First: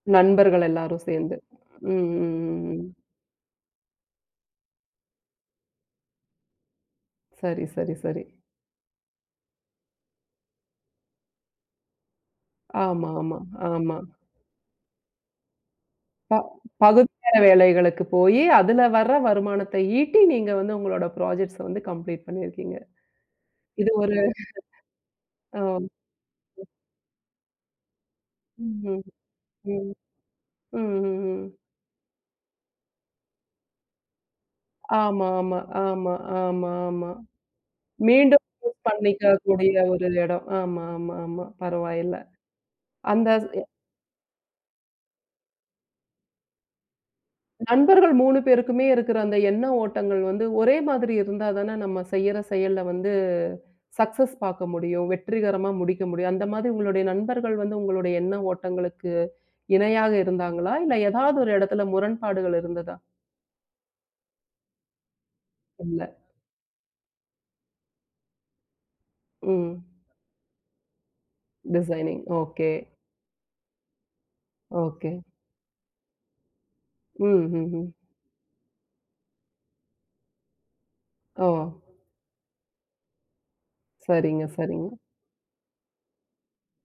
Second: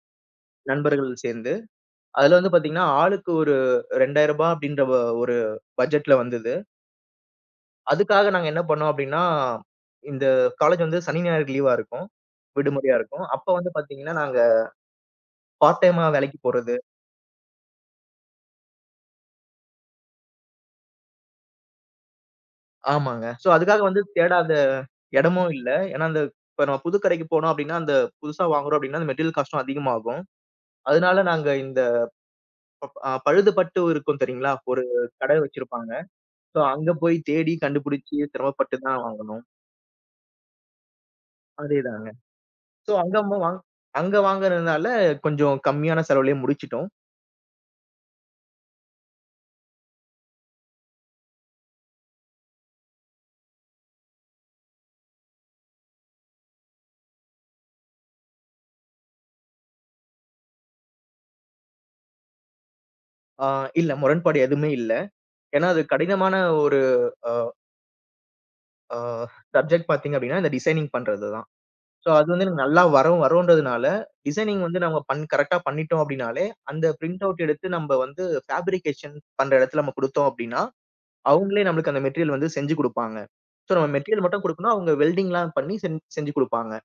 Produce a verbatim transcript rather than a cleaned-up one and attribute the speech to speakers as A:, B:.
A: நண்பர்கள் எல்லாரும்
B: நண்பர்கள்
A: சேர்ந்து.
B: சேர்ந்து,
A: ம்.
B: அதுல
A: ம்.
B: வந்து
A: ம்.
B: பாத்தீங்கன்னா,
A: ம்.
B: ஆளுக்கு ஒரு ரெண்டாயிரரூபா அப்டிங்ற, ஓ ஒரு பட்ஜெட்ல வந்தது.
A: சரி சரி சரி.
B: அதுக்காக, நாங்க என்ன பண்ணுவோம் அப்டின்னா, இந்த காலேஜ் வந்து சனி, ஞாயிறு லீவ்வா இருக்கும் விடுமுறையா
A: ஆமா,
B: இருக்கும்.
A: ஆமா,
B: அப்ப வந்து
A: ஆமா.
B: பாத்தீங்கன்னா நாங்க, பார்ட் டைமா
A: ப
B: வேலைக்குப் போறது.
A: பகுதி நேர வேலைகளுக்குப் போயி, அதுல வர்ற வருமானத்தை ஈட்டி, நீங்க வந்து உங்களோட ப்ராஜெக்ட்ஸ் வந்து கம்ப்ளீட் பண்ணியிருக்கீங்க.
B: ஆமாங்க. சோ, அதுக்காக
A: இது
B: வந்து
A: ஒரு.
B: தேடாத எடமும் இல்ல.
A: அம்.
B: ஏன்னா, அந்த இப்ப நம்ம புது கடைக்குப் போனோம் அப்டின்னா, அந்தப் புதுசா வாங்குறோம்
A: ம்.
B: அப்டின்னா,
A: ம்.
B: மெட்டீரியல் காஸ்ட்டும்
A: ம்.
B: அதிகமாகும்.
A: ம். ம்.
B: அதனால, நாங்க
A: ம்.
B: இந்த ப் பழுது பட்டு இருக்கும் தெரியுங்களா? ஒரு
A: ஆமா,
B: கடை
A: ஆமா,
B: வச்சிருப்பாங்க.
A: ஆமா,
B: சோ,
A: ஆமா,
B: அங்க
A: ஆமா.
B: போய் தேடி கண்டுபிடிச்சு
A: மீண்டும்
B: சிரம்ம பட்டுதான் வாங்கணும்.
A: பண்ணிக்கக்கூடிய ஒரு எடோ. ஆமா, ஆமா, ஆமா.
B: அதேதாங்க.
A: பரவாயில்ல.
B: சோ,
A: அந்த
B: அங்கம்மா
A: ஸ்
B: வாங்
A: எ
B: அங்க வாங்குறதுனால, கொஞ்சம் கம்மியான செலவுலயே முடிச்சிட்டோம்.
A: நண்பர்கள் மூணு பேருக்குமே இருக்கற, அந்த எண்ண ஓட்டங்கள் வந்து, ஒரே மாதிரி இருந்தா தானா, நம்ம செய்யிற செயல்ல வந்து சக்சஸ் பாக்க முடியும். வெற்றிகரமா, முடிக்க முடியும். அந்த மாதிரி, உங்களோட நண்பர்கள் வந்து உங்களோட எண்ண ஓட்டங்களுக்கு இணையாக இருந்தாங்களா? இல்ல, எதாவது ஒரு இடத்துல முரண்பாடுகள் இருந்ததா?
B: ஆ. இல்ல முரண்பாடு எதுவுமே இல்ல. ஏன்னா, அது
A: இல்ல.
B: கடினமான ஒரு அ அ.
A: ம்.
B: சப்ஜெக்ட் பாத்தீங்க அப்படின்னா, இந்த டிசைனிங்க் பண்றதுதான். So,
A: designing.
B: அது வந்து,
A: ஓகே.
B: நல்லா வரும் வருன்றதுனால டிசைனிங்க் வந்து நம்ம
A: ஓகே.
B: பண் கரெக்ட்டா பண்ணிட்டோம். அப்டின்னாலே, அந்த
A: ம்.
B: பிரிண்டவுட் எடுத்து
A: ம்ஹ்ம்.
B: நம்ம வந்து ஃப்பேப்ரிகேஷன் பண்ற இடத்துல நம்ம குடுத்தோம். அப்டின்னா,
A: ஓ!
B: அவங்களே நமக்கு அந்த மெட்டீரியல் வந்து செஞ்சு குடுப்பாங்க. சோ, நம்ம மெட்டீரியல்
A: சரிங்க,
B: மட்டும் குடுக்கணும்.
A: சரிங்க.
B: அவங்க வெல்டிங்லாம் பண்ணி செஞ் செஞ்சு குடுப்பாங்க.